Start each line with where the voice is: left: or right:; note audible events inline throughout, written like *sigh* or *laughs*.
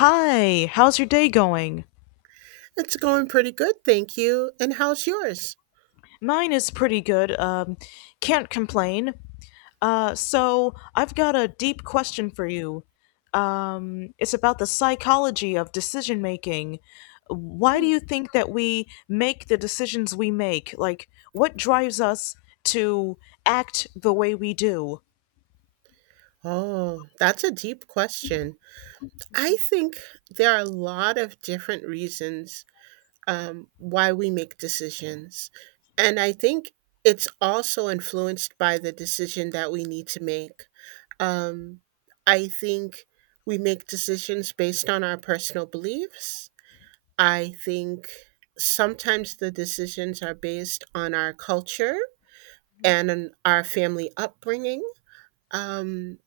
left: Hi, how's your day going?
right: It's going pretty good, thank you. And how's yours?
left: Mine is pretty good. Can't complain. So I've got a deep question for you. It's about the psychology of decision making. Why do
right: Hmm.
left: you think that we make the decisions we make? Like, what drives us to act the way we do?
right: Oh, that's a deep question. I think there are a lot of different reasons, why we make decisions. And I think it's also influenced by the decision that we need to make. Um, I think we make decisions based on our personal beliefs. I think sometimes the decisions are based on our culture and in our family upbringing. Um,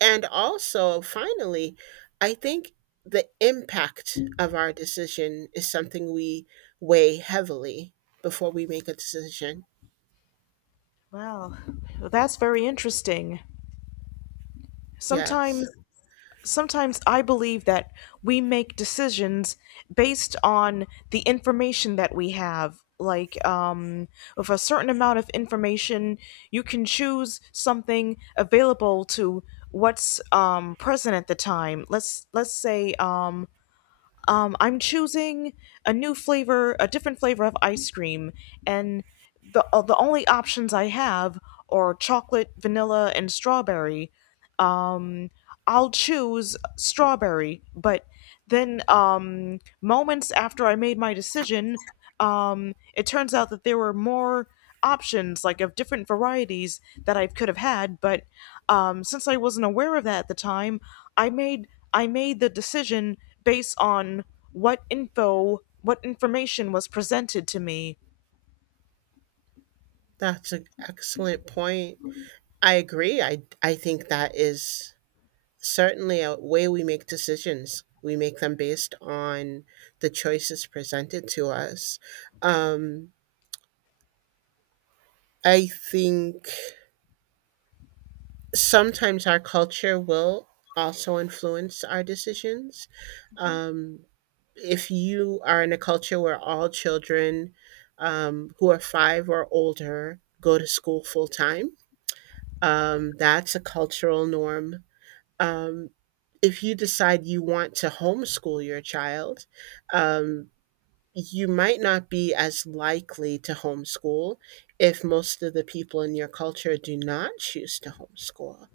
right: and also, finally, I think the impact of our decision is something we weigh heavily before we make a decision.
left: Wow, that's very interesting.
right: Yes,
left: Sometimes sometimes I believe that we make decisions based on the information that we have. Like, with a certain amount of information, you can choose something available to what's present at the time. Let's say I'm choosing a new flavor, a different flavor of ice cream, and the only options I have are chocolate, vanilla, and strawberry. Um, I'll choose strawberry, but then moments after I made my decision, it turns out that there were more options, like of different varieties that I could have had, but since I wasn't aware of that at the time, I made I made the decision based on what information was presented to me.
right: that's an excellent point. I agree. I think that is certainly a way we make decisions. We make them based on the choices presented to us. Um, I think sometimes our culture will also influence our decisions. Um, if you are in a culture where all children, who are five or older, go to school full time, that's a cultural norm. Um, if you decide you want to homeschool your child, um, you might not be as likely to homeschool if most of the people in your culture do not choose to homeschool.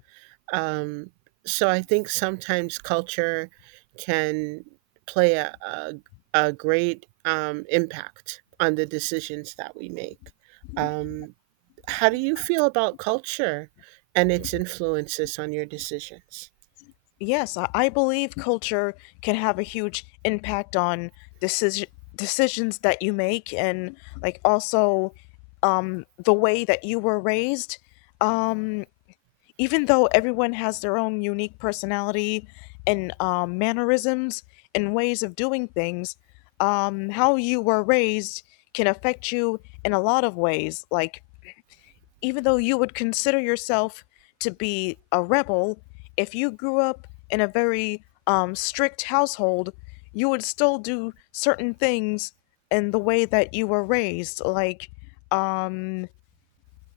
right: Um, so I think sometimes culture can play a great impact on the decisions that we make. Um, how do you feel about culture and its influences on your decisions?
left: Yes, I believe culture can have a huge impact on decision decisions that you make, and like also the way that you were raised. Um, Even though everyone has their own unique personality and mannerisms and ways of doing things, how you were raised can affect you in a lot of ways. Like, even though you would consider yourself to be a rebel, if you grew up in a very strict household, you would still do certain things in the way that you were raised. Like, um,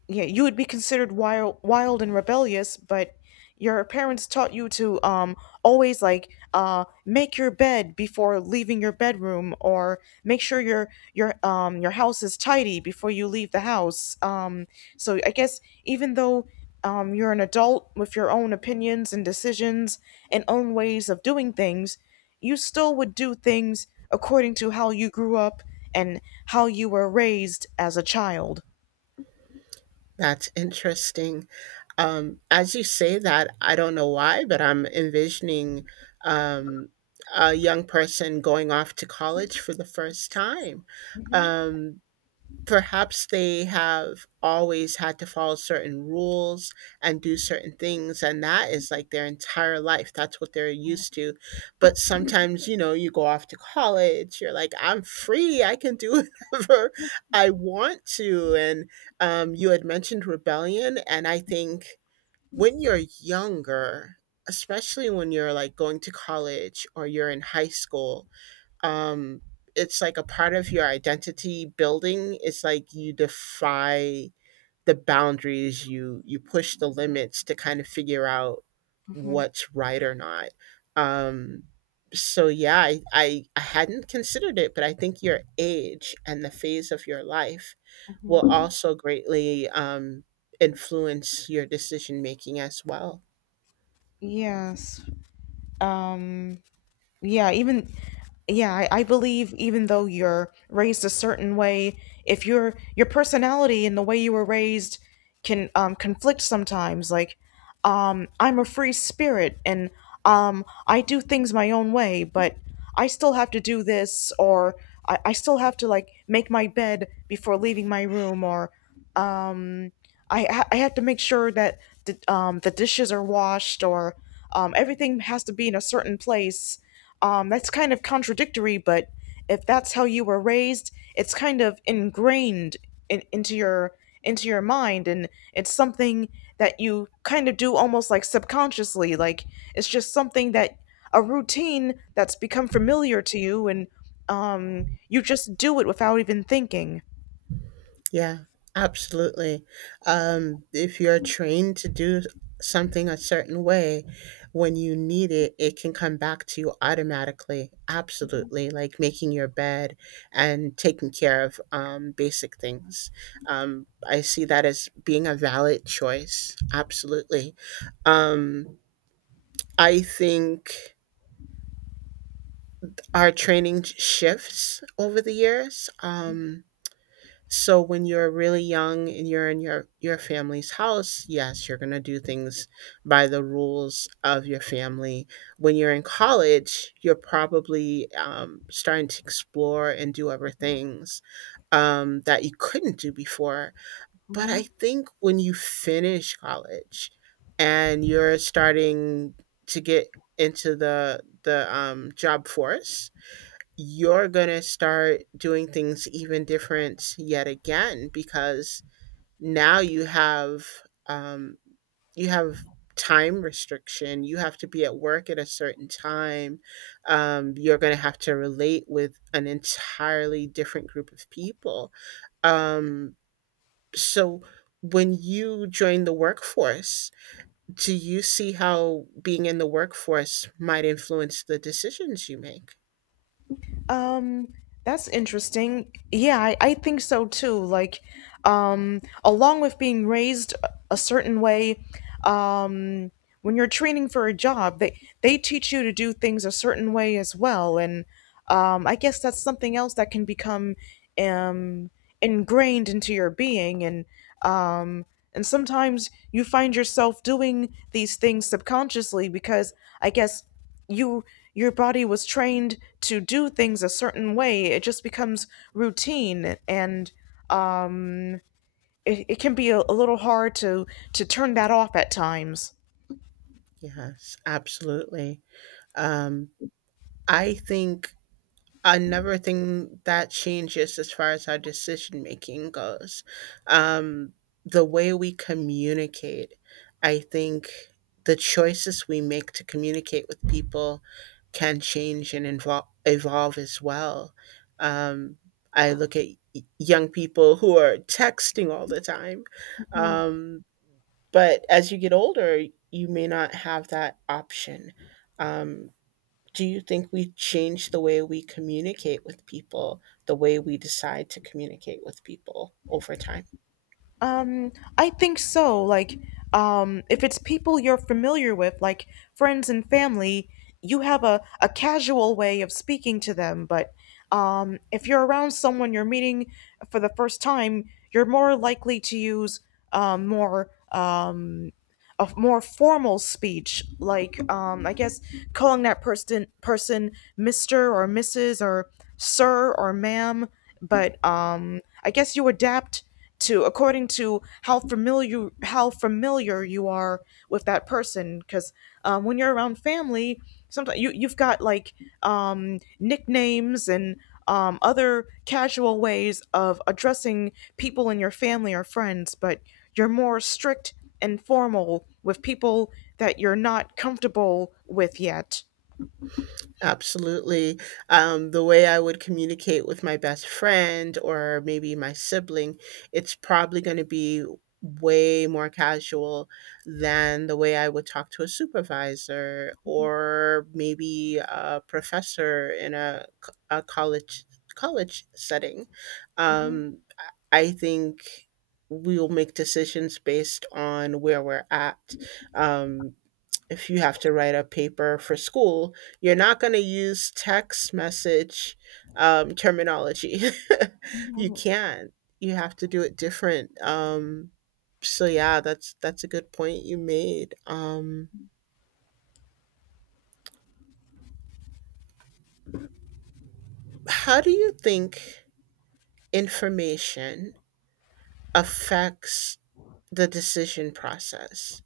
left: yeah, you would be considered wild and rebellious, but your parents taught you to always make your bed before leaving your bedroom, or make sure your house is tidy before you leave the house. So I guess even though you're an adult with your own opinions and decisions and own ways of doing things, you still would do things according to how you grew up and how you were raised as a child.
right: That's interesting. As you say that, I don't know why, but I'm envisioning, um, a young person going off to college for the first time. Um, Perhaps they have always had to follow certain rules and do certain things, and that is like their entire life. That's what they're used to. But sometimes, you know, you go off to college, you're like, I'm free, I can do *laughs* whatever I want to. And you had mentioned rebellion, and I think when you're younger, especially when you're like going to college or you're in high school, um it's like a part of your identity building. It's like you defy the boundaries, you push the limits to kind of figure out
left: Hmm
right: what's right or not. um so yeah, I hadn't considered it, but I think your age and the phase of your life will
left: hmm
right: also greatly influence your decision making as well.
left: Yes. Um, yeah, even I believe even though you're raised a certain way, if your personality and the way you were raised can conflict sometimes. Like, I'm a free spirit and I do things my own way, but I still have to do this, or I still have to like make my bed before leaving my room, or um I have to make sure that the dishes are washed, or everything has to be in a certain place. That's kind of contradictory, but if that's how you were raised, it's kind of ingrained in, into your into your mind, and it's something that you kind of do almost like subconsciously. Like it's just something that a routine that's become familiar to you, and you just do it without even thinking.
right: Yeah, absolutely. If you're trained to do something a certain way, when you need it, it can come back to you automatically. Absolutely. Like making your bed and taking care of basic things. I see that as being a valid choice. Absolutely. Um, I think our training shifts over the years. So when you're really young and you're in your family's house, yes, you're going to do things by the rules of your family. When you're in college, you're probably starting to explore and do other things that you couldn't do before. But I think when you finish college and you're starting to get into the job force, you're going to start doing things even different yet again because now you have, um, you have time restriction. You have to be at work at a certain time. You're going to have to relate with an entirely different group of people. um, so when you join the workforce, do you see how being in the workforce might influence the decisions you make?
left: Um, that's interesting. Yeah, I think so too. Like, along with being raised a certain way, um, when you're training for a job, they teach you to do things a certain way as well. And I guess that's something else that can become um ingrained into your being, um and sometimes you find yourself doing these things subconsciously because I guess you your body was trained to do things a certain way, it just becomes routine, and um it can be a little hard to turn that off at times.
right: Yes, absolutely. Um, I think another thing that changes as far as our decision making goes, um, the way we communicate. I think the choices we make to communicate with people can change and invol evolve as well. Um, I look at young people who are texting all the time.
left: Mhm.
right: Um, but as you get older, you may not have that option. Um, do you think we change the way we communicate with people, the way we decide to communicate with people over time?
left: I think so. Like, if it's people you're familiar with, like friends and family, you have a casual way of speaking to them, but if you're around someone you're meeting for the first time, you're more likely to use um more um more formal speech, like I guess calling that person Mister or Mrs. or Sir or Ma'am. But I guess you adapt to according to how familiar you are with that person. Because when you're around family, sometimes you you've got like nicknames and other casual ways of addressing people in your family or friends, but you're more strict informal with people that you're not comfortable with yet.
right: Absolutely. The way I would communicate with my best friend or maybe my sibling, it's probably going to be way more casual than the way I would talk to a supervisor or maybe a professor in a, a college college setting. Um, I I think we'll make decisions based on where we're at. Um, if you have to write a paper for school, you're not going to use text message, terminology. *laughs* You can't. You have to do it different. So yeah, that's a good point you made. How do you think information affects the decision process?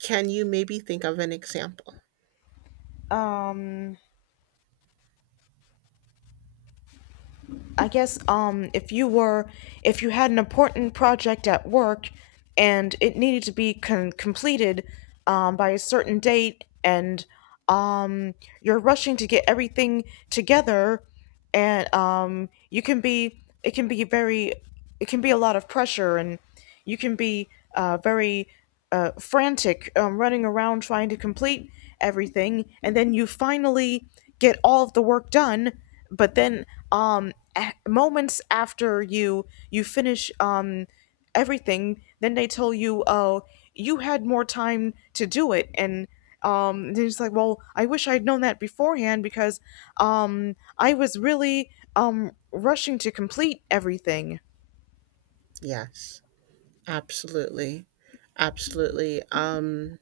right: Can you maybe think of an example?
left: Um, I guess if you were, if you had an important project at work and it needed to be completed by a certain date, and um, you're rushing to get everything together, and you can be, it can be very, it can be a lot of pressure, and you can be very frantic, running around trying to complete everything, and then you finally get all of the work done. But then, um, moments after you finish everything, then they tell you, "Oh, you had more time to do it," and they're just like, "Well, I wish I'd known that beforehand because I was really rushing to complete everything."
right: Yes, absolutely, absolutely.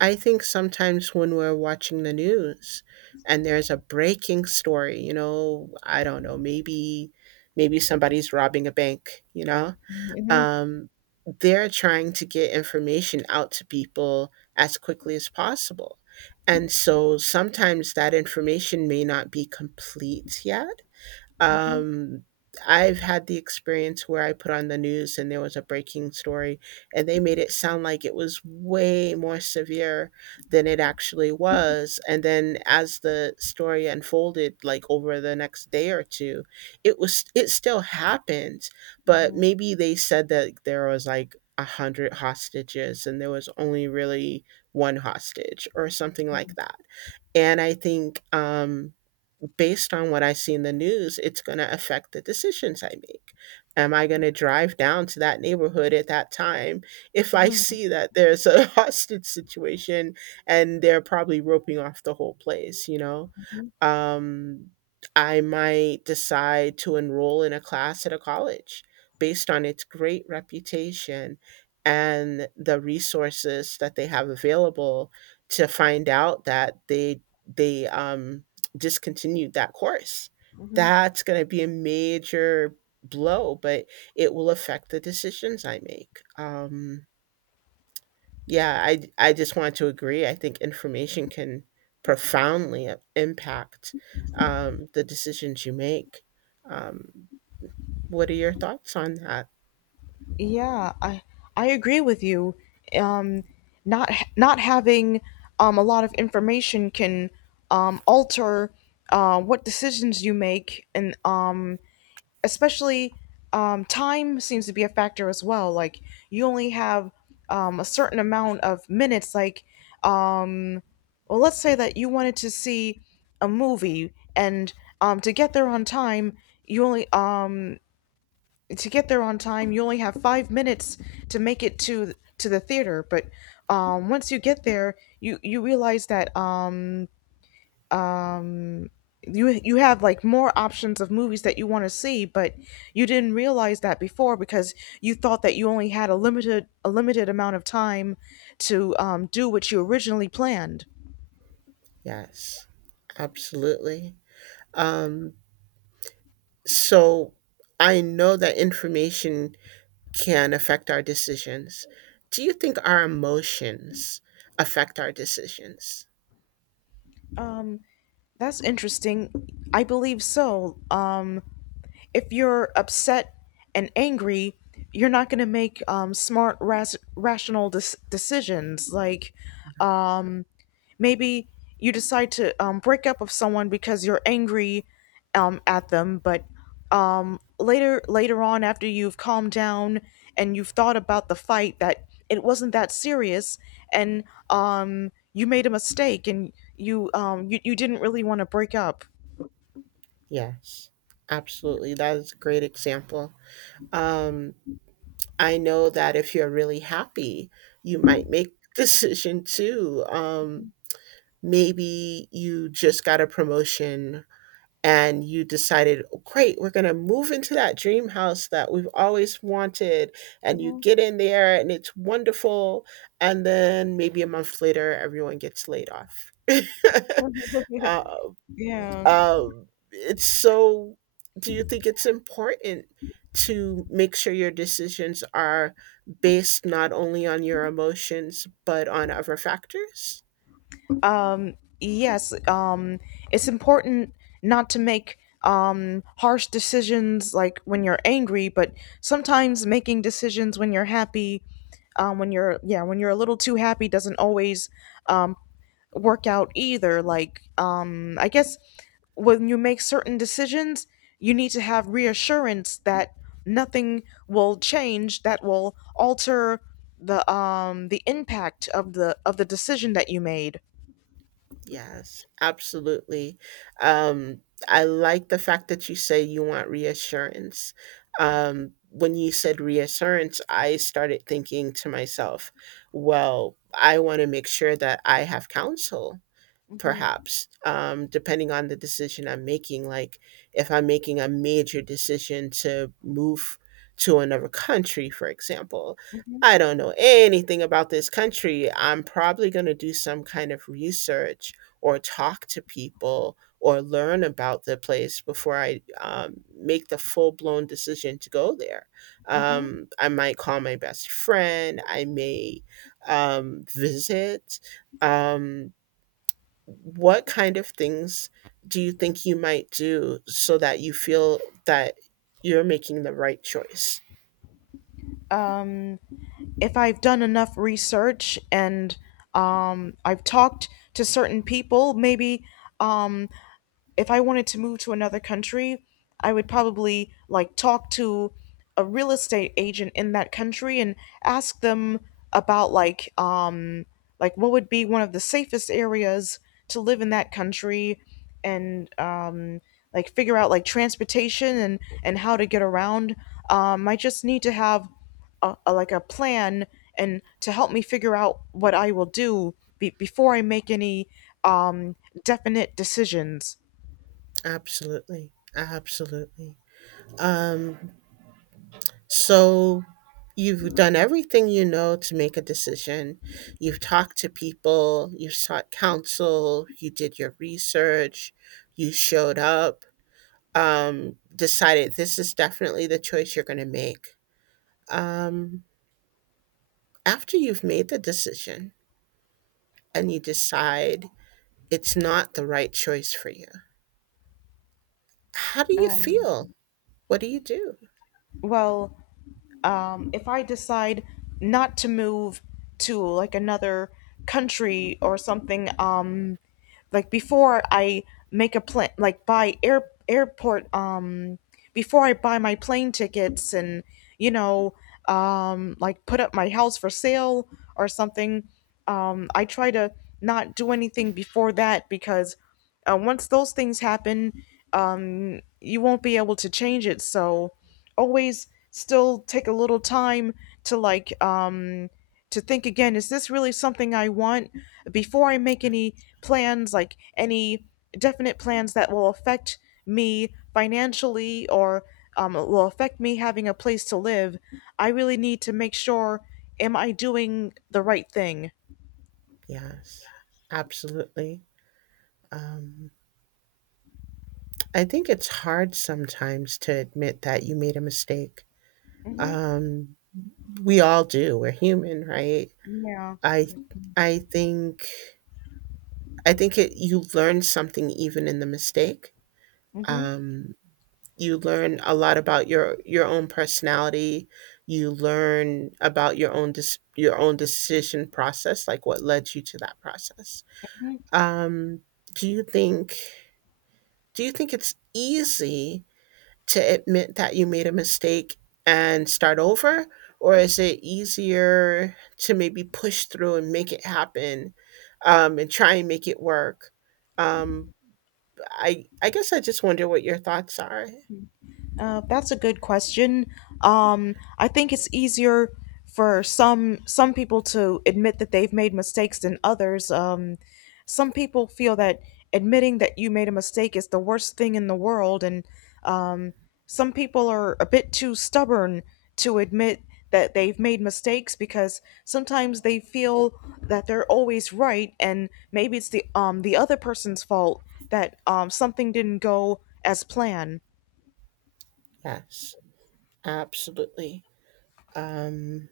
right: I think sometimes when we're watching the news and there's a breaking story, you know, I don't know, maybe somebody's robbing a bank, you know?
left: hmm
right: Um, they're trying to get information out to people as quickly as possible. And so sometimes that information may not be complete yet. um, I've had the experience where I put on the news and there was a breaking story, and they made it sound like it was way more severe than it actually was. And then as the story unfolded, like over the next day or two, it still happened, but maybe they said that there was like a hundred hostages and there was only really one hostage or something like that. And I think based on what I see in the news, it's going to affect the decisions I make. Am I going to drive down to that neighborhood at that time if I see that there's a *laughs* hostage situation and they're probably roping off the whole place, you know? Um, I might decide to enroll in a class at a college based on its great reputation and the resources that they have available, to find out that they discontinued that course.
left: hmm
right: That's going to be a major blow, but it will affect the decisions I make. Yeah, I just want to agree. I think information can profoundly impact the decisions you make. Um, what are your thoughts on that?
left: Yeah, I agree with you. Um, Not having a lot of information can alter what decisions you make, and especially time seems to be a factor as well. Like you only have a certain amount of minutes. Like, um, well, let's say that you wanted to see a movie, and to get there on time, you only to get there on time you only have 5 minutes to make it to the theater, but once you get there you realize that um you you have like more options of movies that you want to see, but you didn't realize that before because you thought that you only had a limited amount of time to do what you originally planned.
right: Yes, absolutely. Um, so I know that information can affect our decisions. Do you think our emotions affect our decisions?
left: um that's interesting. I believe so. If you're upset and angry, you're not going to make rational decisions. Like, um, maybe you decide to break up with someone because you're angry at them, but later on, after you've calmed down and you've thought about the fight, that it wasn't that serious, and you made a mistake, and you didn't really want to break up.
right: Yes, absolutely. That is a great example. Um, I know that if you're really happy, you might make *laughs* decision too. Maybe you just got a promotion and you decided, "Oh, great, we're going to move into that dream house that we've always wanted." And you
left: Mhm.
right: get in there and it's wonderful. And then maybe a month later, everyone gets laid off. *laughs* um,
left: *laughs* yeah.
right: um, it's so, do you think it's important to make sure your decisions are based not only on your emotions, but on other factors?
left: Um, yes, it's important not to make harsh decisions like when you're angry, but sometimes making decisions when you're happy, when you're a little too happy doesn't always um, work out either. Like I guess when you make certain decisions, you need to have reassurance that nothing will change that will alter the impact of the decision that you made.
right: Yes, absolutely. Um, I like the fact that you say you want reassurance. When you said reassurance, I started thinking to myself, well, I want to make sure that I have counsel,
left: Mm-hmm,
right: perhaps, depending on the decision I'm making. Like if I'm making a major decision to move to another country, for example,
left: mm-hmm,
right: I don't know anything about this country. I'm probably going to do some kind of research or talk to people or learn about the place before I, make the full-blown decision to go there.
left: mm-hmm.
right: Um, I might call my best friend. I may, visit. um, what kind of things do you think you might do so that you feel that you're making the right choice?
left: Um, if I've done enough research and I've talked to certain people, maybe um, if I wanted to move to another country, I would probably like talk to a real estate agent in that country and ask them about like what would be one of the safest areas to live in that country, and like figure out like transportation and how to get around. I just need to have a like a plan, and to help me figure out what I will do before I make any um definite decisions.
right: Absolutely. Absolutely. Um, so you've done everything you know to make a decision. You've talked to people, you sought counsel, you did your research, you showed up, decided this is definitely the choice you're going to make. Um, After you've made the decision, and you decide it's not the right choice for you, how do you
left: Um,
right: feel? What do you do?
left: well, if I decide not to move to like another country or something, like before I make a plan, like buy airport before I buy my plane tickets and you know like put up my house for sale or something. I try to not do anything before that because once those things happen, you won't be able to change it. So always still take a little time to to think again, is this really something I want before I make any plans, like any definite plans that will affect me financially, or will affect me having a place to live? I really need to make sure, am I doing the right thing?
right: Yes, absolutely. Um, I think it's hard sometimes to admit that you made a mistake.
left: Hmm
right: Um, we all do. We're human, right?
left: Yeah.
right: I I think, it, you learn something even in the mistake.
left: hmm
right: Um, you learn a lot about your own personality. You learn about your own your own decision process, like what led you to that process. um do you think, it's easy to admit that you made a mistake and start over, or is it easier to maybe push through and make it happen and try and make it work? um I guess I just wonder what your thoughts are.
left: That's a good question. I think it's easier for some people to admit that they've made mistakes than others. Some people feel that admitting that you made a mistake is the worst thing in the world, and um, some people are a bit too stubborn to admit that they've made mistakes because sometimes they feel that they're always right, and maybe it's the other person's fault that something didn't go as planned.
right: Yes. Absolutely. Um,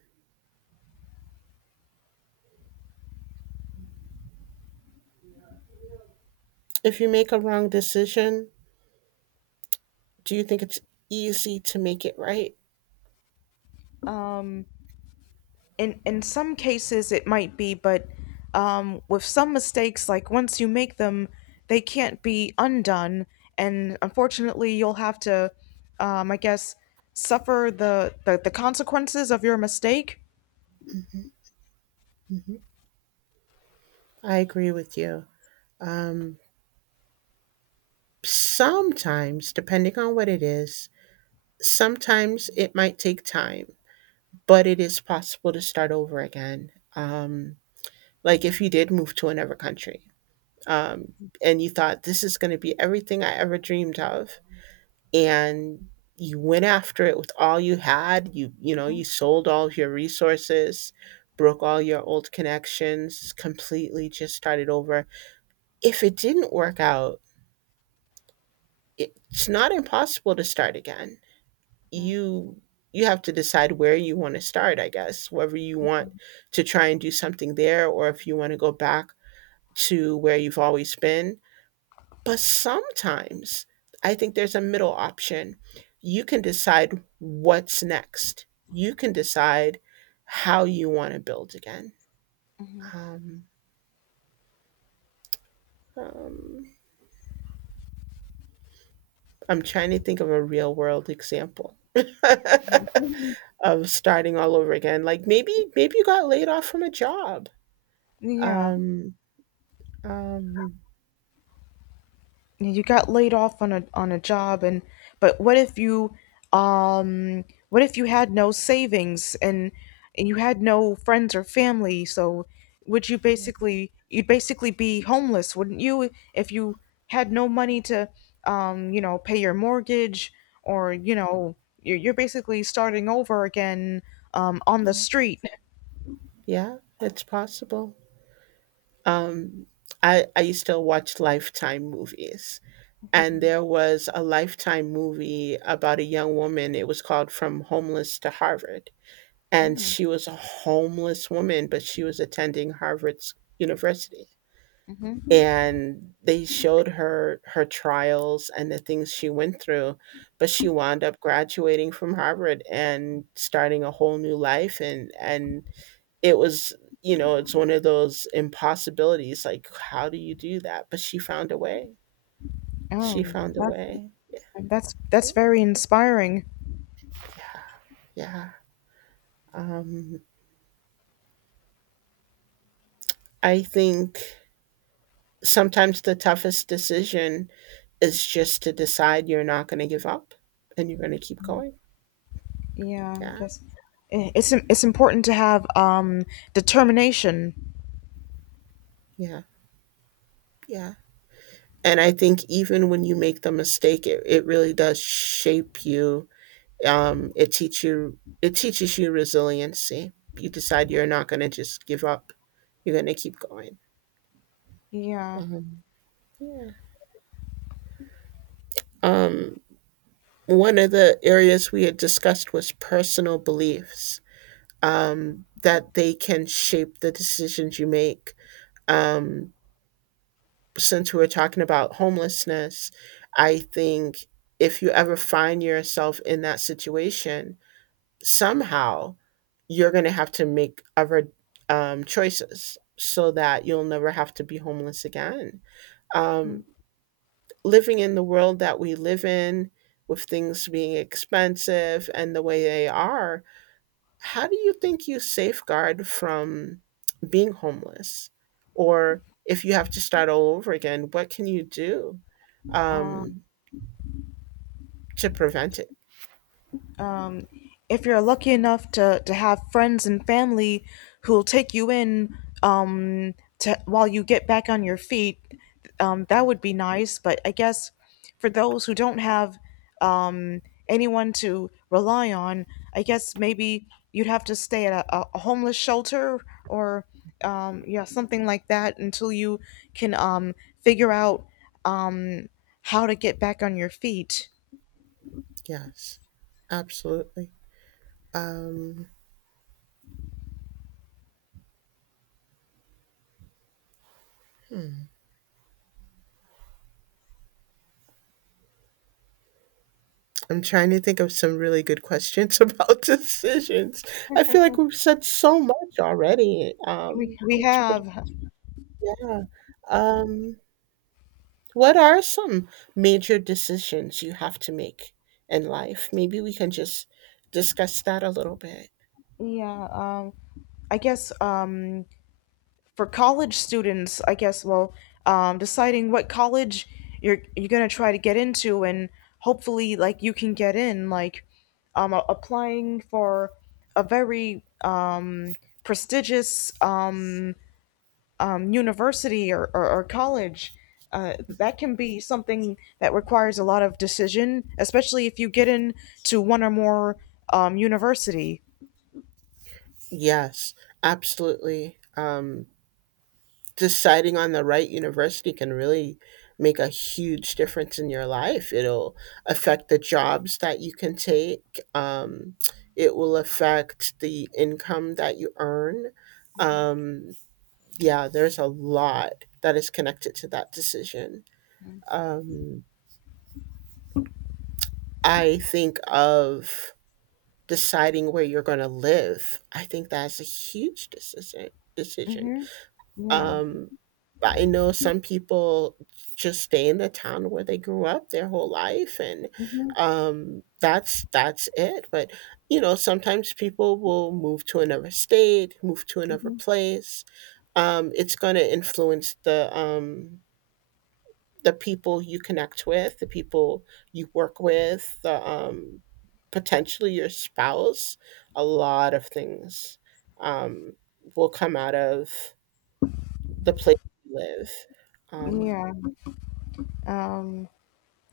right: if you make a wrong decision, do you think it's easy to make it right?
left: Um, in some cases it might be, but with some mistakes, like once you make them they can't be undone, and unfortunately you'll have to I guess suffer the consequences of your mistake.
right: I agree with you. Um, sometimes, depending on what it is, sometimes it might take time, but it is possible to start over again. Like if you did move to another country, um, and you thought, this is going to be everything I ever dreamed of, and you went after it with all you had. You know,
left: Hmm
right: you sold all of your resources, broke all your old connections completely, just started over. If it didn't work out, it's not impossible to start again.
left: hmm
right: You you have to decide where you want to start, I guess, whether you want to try and do something there or if you want to go back to where you've always been. But sometimes I think there's a middle option. You can decide what's next. You can decide how you want to build again.
left: Mhm.
right: Um, um, I'm trying to think of a real world example
left: *laughs*
right: *laughs* of starting all over again. Like maybe you got laid off from a job.
left: yeah,
right: Um, um,
left: you got laid off on a job. And but um what if you had no savings and you had no friends or family? So would you
right: yeah,
left: basically, you'd basically be homeless, wouldn't you, if you had no money to pay your mortgage? Or you know You're basically starting over again on the street. *laughs*
right: yeah, it's possible. Um, I used to watch Lifetime movies. And
left: Mhm.
right: there was a Lifetime movie about a young woman. It was called From Homeless to Harvard. And
left: Mhm.
right: she was a homeless woman, but she was attending Harvard's University.
left: Hmm.
right: And they showed her trials and the things she went through, but she wound up graduating from Harvard and starting a whole new life. And it was, you know, it's one of those impossibilities, like how do you do that, but she found a way. She
left: Oh,
right: found a way.
left: That's very inspiring.
right: Yeah. Um, I think sometimes the toughest decision is just to decide you're not going to give up and you're going to keep going.
left: Yeah, I
right: Yeah,
left: guess it's important to have determination.
right: yeah, yeah. And I think even when you make the mistake, it really does shape you. It teach you it teaches you resiliency. You decide you're not going to just give up. You're going to keep going.
left: Yeah.
right: Um, yeah. Um, one of the areas we had discussed was personal beliefs, that they can shape the decisions you make. Um, since we were talking about homelessness, I think if you ever find yourself in that situation, somehow you're going to have to make other choices so that you'll never have to be homeless again. Um, living in the world that we live in, with things being expensive and the way they are, how do you think you safeguard from being homeless? Or if you have to start all over again, what can you do,
left: uh,
right: um, to prevent it?
left: um, if you're lucky enough to have friends and family who'll take you in, um, to, while you get back on your feet, that would be nice. But I guess for those who don't have um, anyone to rely on, I guess maybe you'd have to stay at a homeless shelter or yeah, something like that until you can figure out um, how to get back on your feet.
right: Yes, absolutely. Um, I'm trying to think of some really good questions *laughs* about decisions. I feel like we've said so much already.
left: We
right: It's pretty,
left: have.
right: yeah. Um, what are some major decisions you have to make in life? Maybe we can just discuss that a little bit.
left: Yeah, I guess for college students, I guess, well, deciding what college you're gonna try to get into, and hopefully, like, you can get in, like, applying for a very prestigious university, or college. That can be something that requires a lot of decision, especially if you get in to one or more university.
right: Yes, absolutely. Deciding on the right university can really make a huge difference in your life. It'll affect the jobs that you can take, it will affect the income that you earn. Um, yeah, there's a lot that is connected to that decision. Um, I think of deciding where you're gonna live. I think that's a huge decision.
left: Mm-hmm. Yeah.
right: Um, I know some people just stay in the town where they grew up their whole life and,
left: Mm-hmm.
right: that's it. But you know, sometimes people will move to another state, move to another place. It's gonna influence the, the people you connect with, the people you work with, the, potentially your spouse. A lot of things, um, will come out of the place you live. Um,
left: Yeah. Um,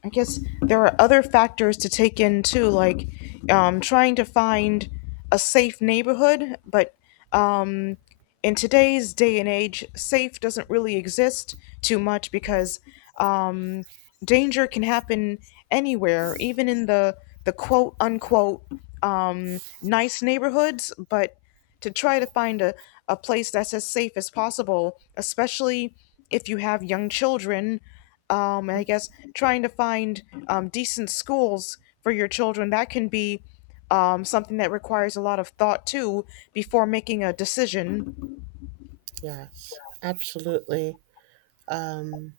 left: I guess there are other factors to take in too, like, trying to find a safe neighborhood. But um, in today's day and age, safe doesn't really exist too much because um, danger can happen anywhere, even in the quote unquote nice neighborhoods. But to try to find a place that's as safe as possible, especially if you have young children. And
right: mhm,
left: I guess trying to find decent schools for your children, that can be something that requires a lot of thought too before making a decision.
right: yes, absolutely. Um,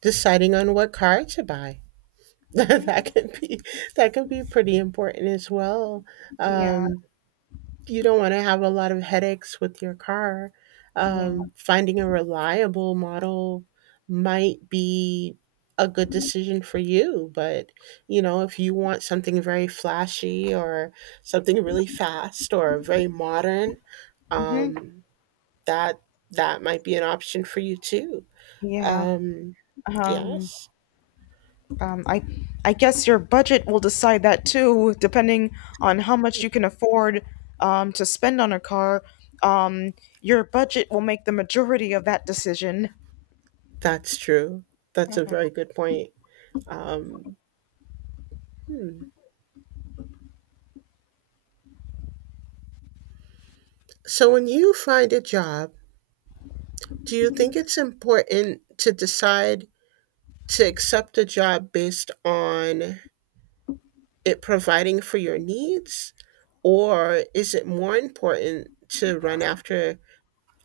right: deciding on what car to buy. *laughs* that can be that can be pretty important as well.
left: Yeah,
right: Um, you don't want to have a lot of headaches with your car.
left: yeah,
right: Finding a reliable model might be a good decision for you, but you know, if you want something very flashy or something really fast or very modern,
left: hmm,
right: um, that that might be an option for you too.
left: yeah.
right: Um,
left: Um,
right: yes,
left: um, I guess your budget will decide that too, depending on how much you can afford to spend on a car. Um, your budget will make the majority of that decision.
right: that's true. That's a very good point. Um, hmm. So when you find a job, do you think it's important to decide to accept a job based on it providing for your needs? Or is it more important to run after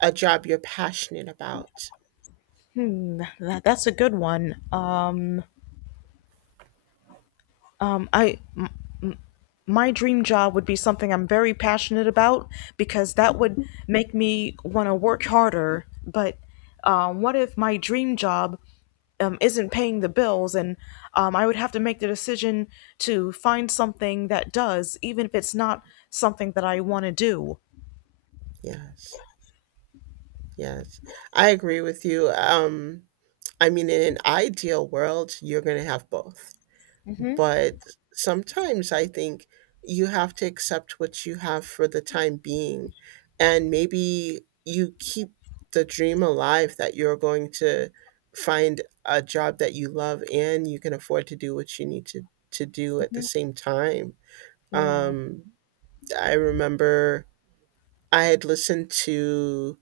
right: a job you're passionate about?
left: Hmm, that's a good one. I my dream job would be something I'm very passionate about, because that would make me want to work harder. But what if my dream job isn't paying the bills, and I would have to make the decision to find something that does, even if it's not something that I want to do?
right: Yes, yes. I agree with you. I mean, in an ideal world, you're going to have both. But sometimes I think you have to accept what you have for the time being. And maybe you keep the dream alive that you're going to find a job that you love and you can afford to do what you need to do at the same time.
left: Yeah.
right: Um, I remember I had listened to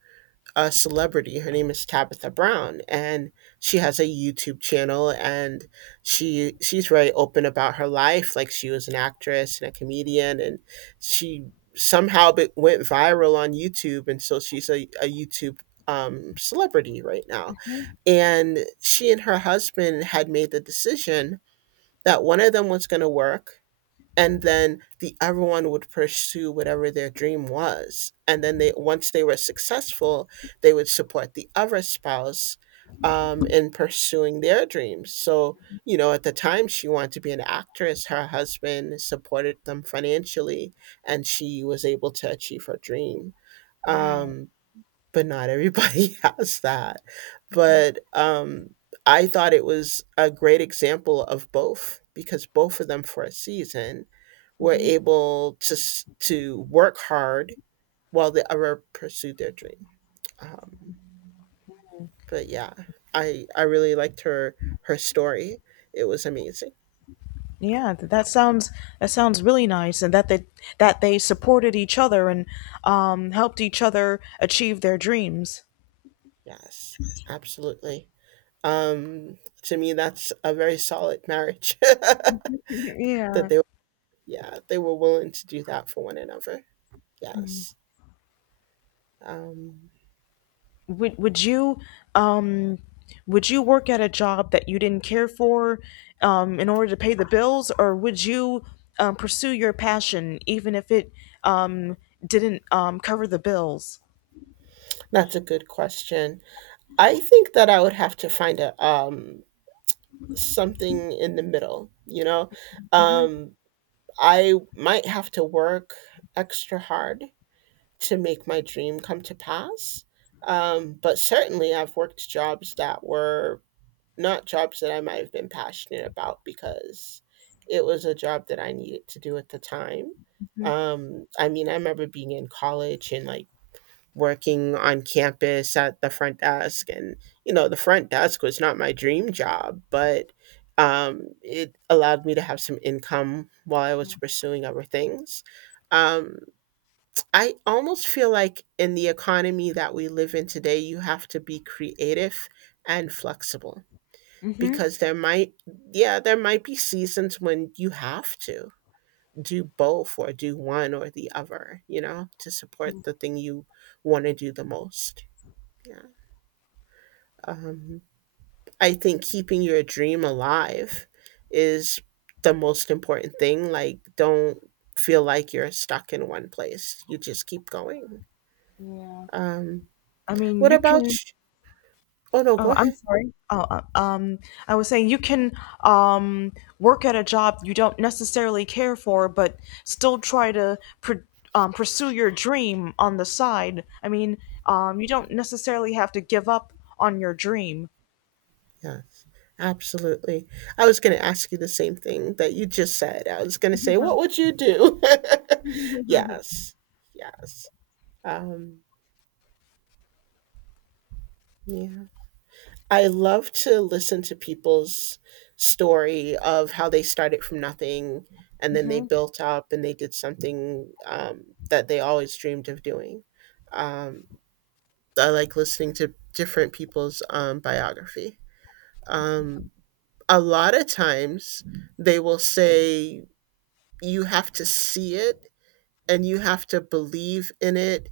right: a celebrity. Her name is Tabitha Brown, and she has a YouTube channel. And she's very open about her life. Like she was an actress and a comedian, and she went viral on YouTube. And so she's a YouTube, celebrity right now. And she and her husband had made the decision that one of them was going to work, and then the everyone would pursue whatever their dream was, and then they once they were successful, they would support the other spouse, in pursuing their dreams. So you know, at the time she wanted to be an actress. Her husband supported them financially, and she was able to achieve her dream.
left: Yeah.
right: um, but not everybody *laughs* has that. But I thought it was a great example of both, because both of them for a season were able to to work hard while the other pursued their dream. Um, but yeah, I really liked her story. It was amazing.
left: Yeah, that sounds, really nice, and that they, that they supported each other and helped each other achieve their dreams. *laughs*
right: Yes, absolutely. To me, that's a very solid marriage *laughs* that
left: Yeah.
right: they, yeah, they were willing to do that for one another. Yes. Um,
left: Would you um would you work at a job that you didn't care for, in order to pay the bills, or would you pursue your passion even if it um, didn't cover the bills?
right: that's a good question. I think that I would have to find a, something in the middle, you know? Um, I might have to work extra hard to make my dream come to pass. But certainly I've worked jobs that were not jobs that I might have been passionate about, because it was a job that I needed to do at the time. I mean, I remember being in college and like working on campus at the front desk, and you know, the front desk was not my dream job, but it allowed me to have some income while I was pursuing other things. um, I almost feel like in the economy that we live in today, you have to be creative and flexible,
left: Mm-hmm.
right: because there might, yeah, there might be seasons when you have to do both or do one or the other, you know, to support the thing you want to do the most. Yeah. Um, I think keeping your dream alive is the most important thing. Like, don't feel like you're stuck in one place. You just keep going.
left: Yeah.
right: Um,
left: I mean,
right: what
left: you
right: about?
left: can—
right: Oh no, go
left: Oh, I'm
right: ahead.
left: sorry. Oh, I was saying you can um, work at a job you don't necessarily care for, but still try to pr pursue your dream on the side. I mean, you don't necessarily have to give up on your dream.
right: Yes, absolutely. I was going to ask you the same thing that you just said. I was going to say, what would you do? *laughs* yes, yes. Um, yeah. I love to listen to people's story of how they started from nothing and then they
left: Hmm.
right: built up and they did something, that they always dreamed of doing. Um, I like listening to different people's, biography. Um, a lot of times they will say you have to see it and you have to believe in it,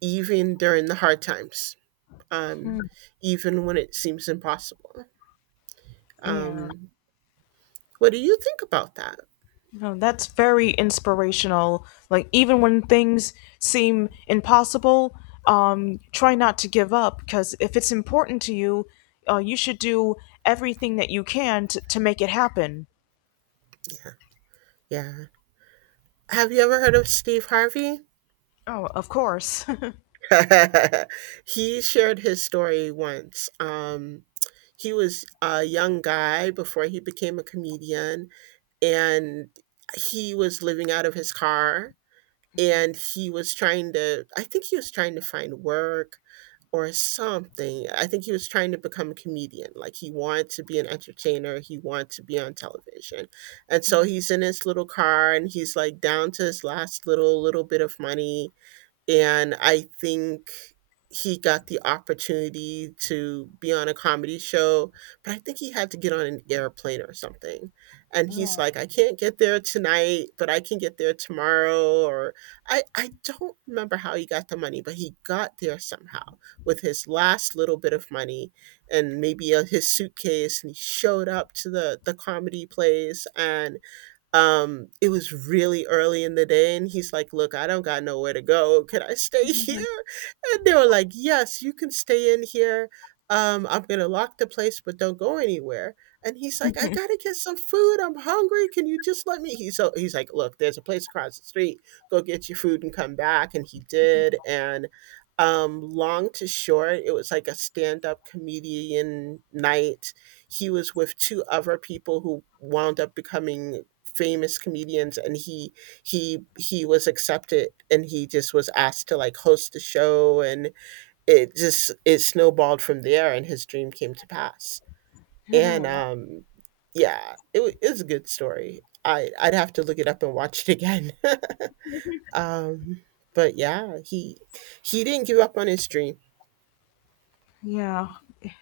right: even during the hard times, um, even when it seems impossible,
left: Yeah.
right: um, what do you think about that?
left: No, that's very inspirational. Like, even when things seem impossible, try not to give up, because if it's important to you, you should do everything that you can to make it happen.
right: Yeah. Yeah. Have you ever heard of Steve Harvey?
left: Oh, of course.
right: *laughs* He shared his story once. He was a young guy before he became a comedian, and he was living out of his car. And he was trying to, I think he was trying to find work. Or something. I think he was trying to become a comedian. Like he wanted to be an entertainer. He wanted to be on television. And so he's in his little car and he's like, down to his last little bit of money, and I think he got the opportunity to be on a comedy show, but I think he had to get on an airplane or something. And he's like, I can't get there tonight, but I can get there tomorrow. Or I don't remember how he got the money, but he got there somehow with his last little bit of money and maybe his suitcase. And he showed up to the comedy place, and it was really early in the day, and he's like, "Look, I don't got nowhere to go. Can I stay *laughs* here?" And they were like, "Yes, you can stay in here. I'm gonna lock the place, but don't go anywhere." And he's like, "I
left: *laughs*
right: gotta get some food. I'm hungry. Can you just let me?" He's so he's like, "Look, there's a place across the street. Go get your food and come back." And he did. And long to short, it was like a stand-up comedian night. He was with two other people who wound up becoming famous comedians, and he was accepted, and he just was asked to like host the show, and it just it snowballed from there, and his dream came to pass. And yeah, it was a good story. I'd have to look it up and watch it again. *laughs* um but yeah, he didn't give up on his dream.
left: Yeah,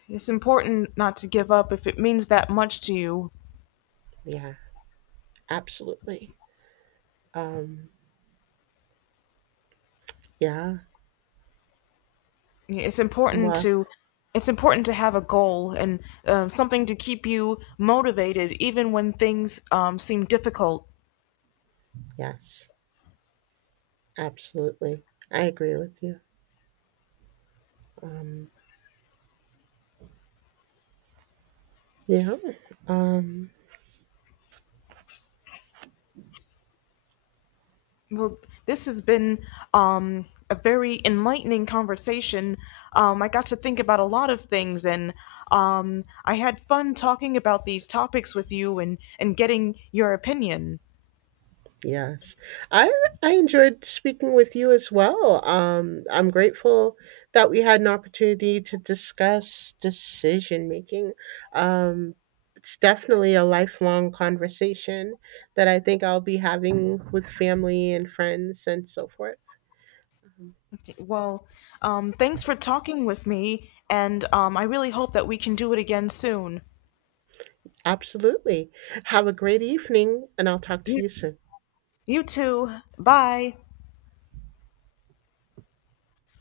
left: it's important not to give up if it means that much to you.
right: Yeah, absolutely. um yeah.
left: Yeah, it's important
right: Well,
left: to, it's important to have a goal and something to keep you motivated even when things seem difficult.
right: yes, absolutely, I agree with you. um Yeah. Um,
left: Well, this has been a very enlightening conversation. I got to think about a lot of things, and I had fun talking about these topics with you and getting your opinion.
right: yes. I I enjoyed speaking with you as well. I'm grateful that we had an opportunity to discuss decision making. Um, it's definitely a lifelong conversation that I think I'll be having with family and friends and so forth.
left: Well, thanks for talking with me, and I really hope that we can do it again soon.
right: Absolutely. Have a great evening, and I'll talk to
left: You,
right: you soon.
left: you too. Bye.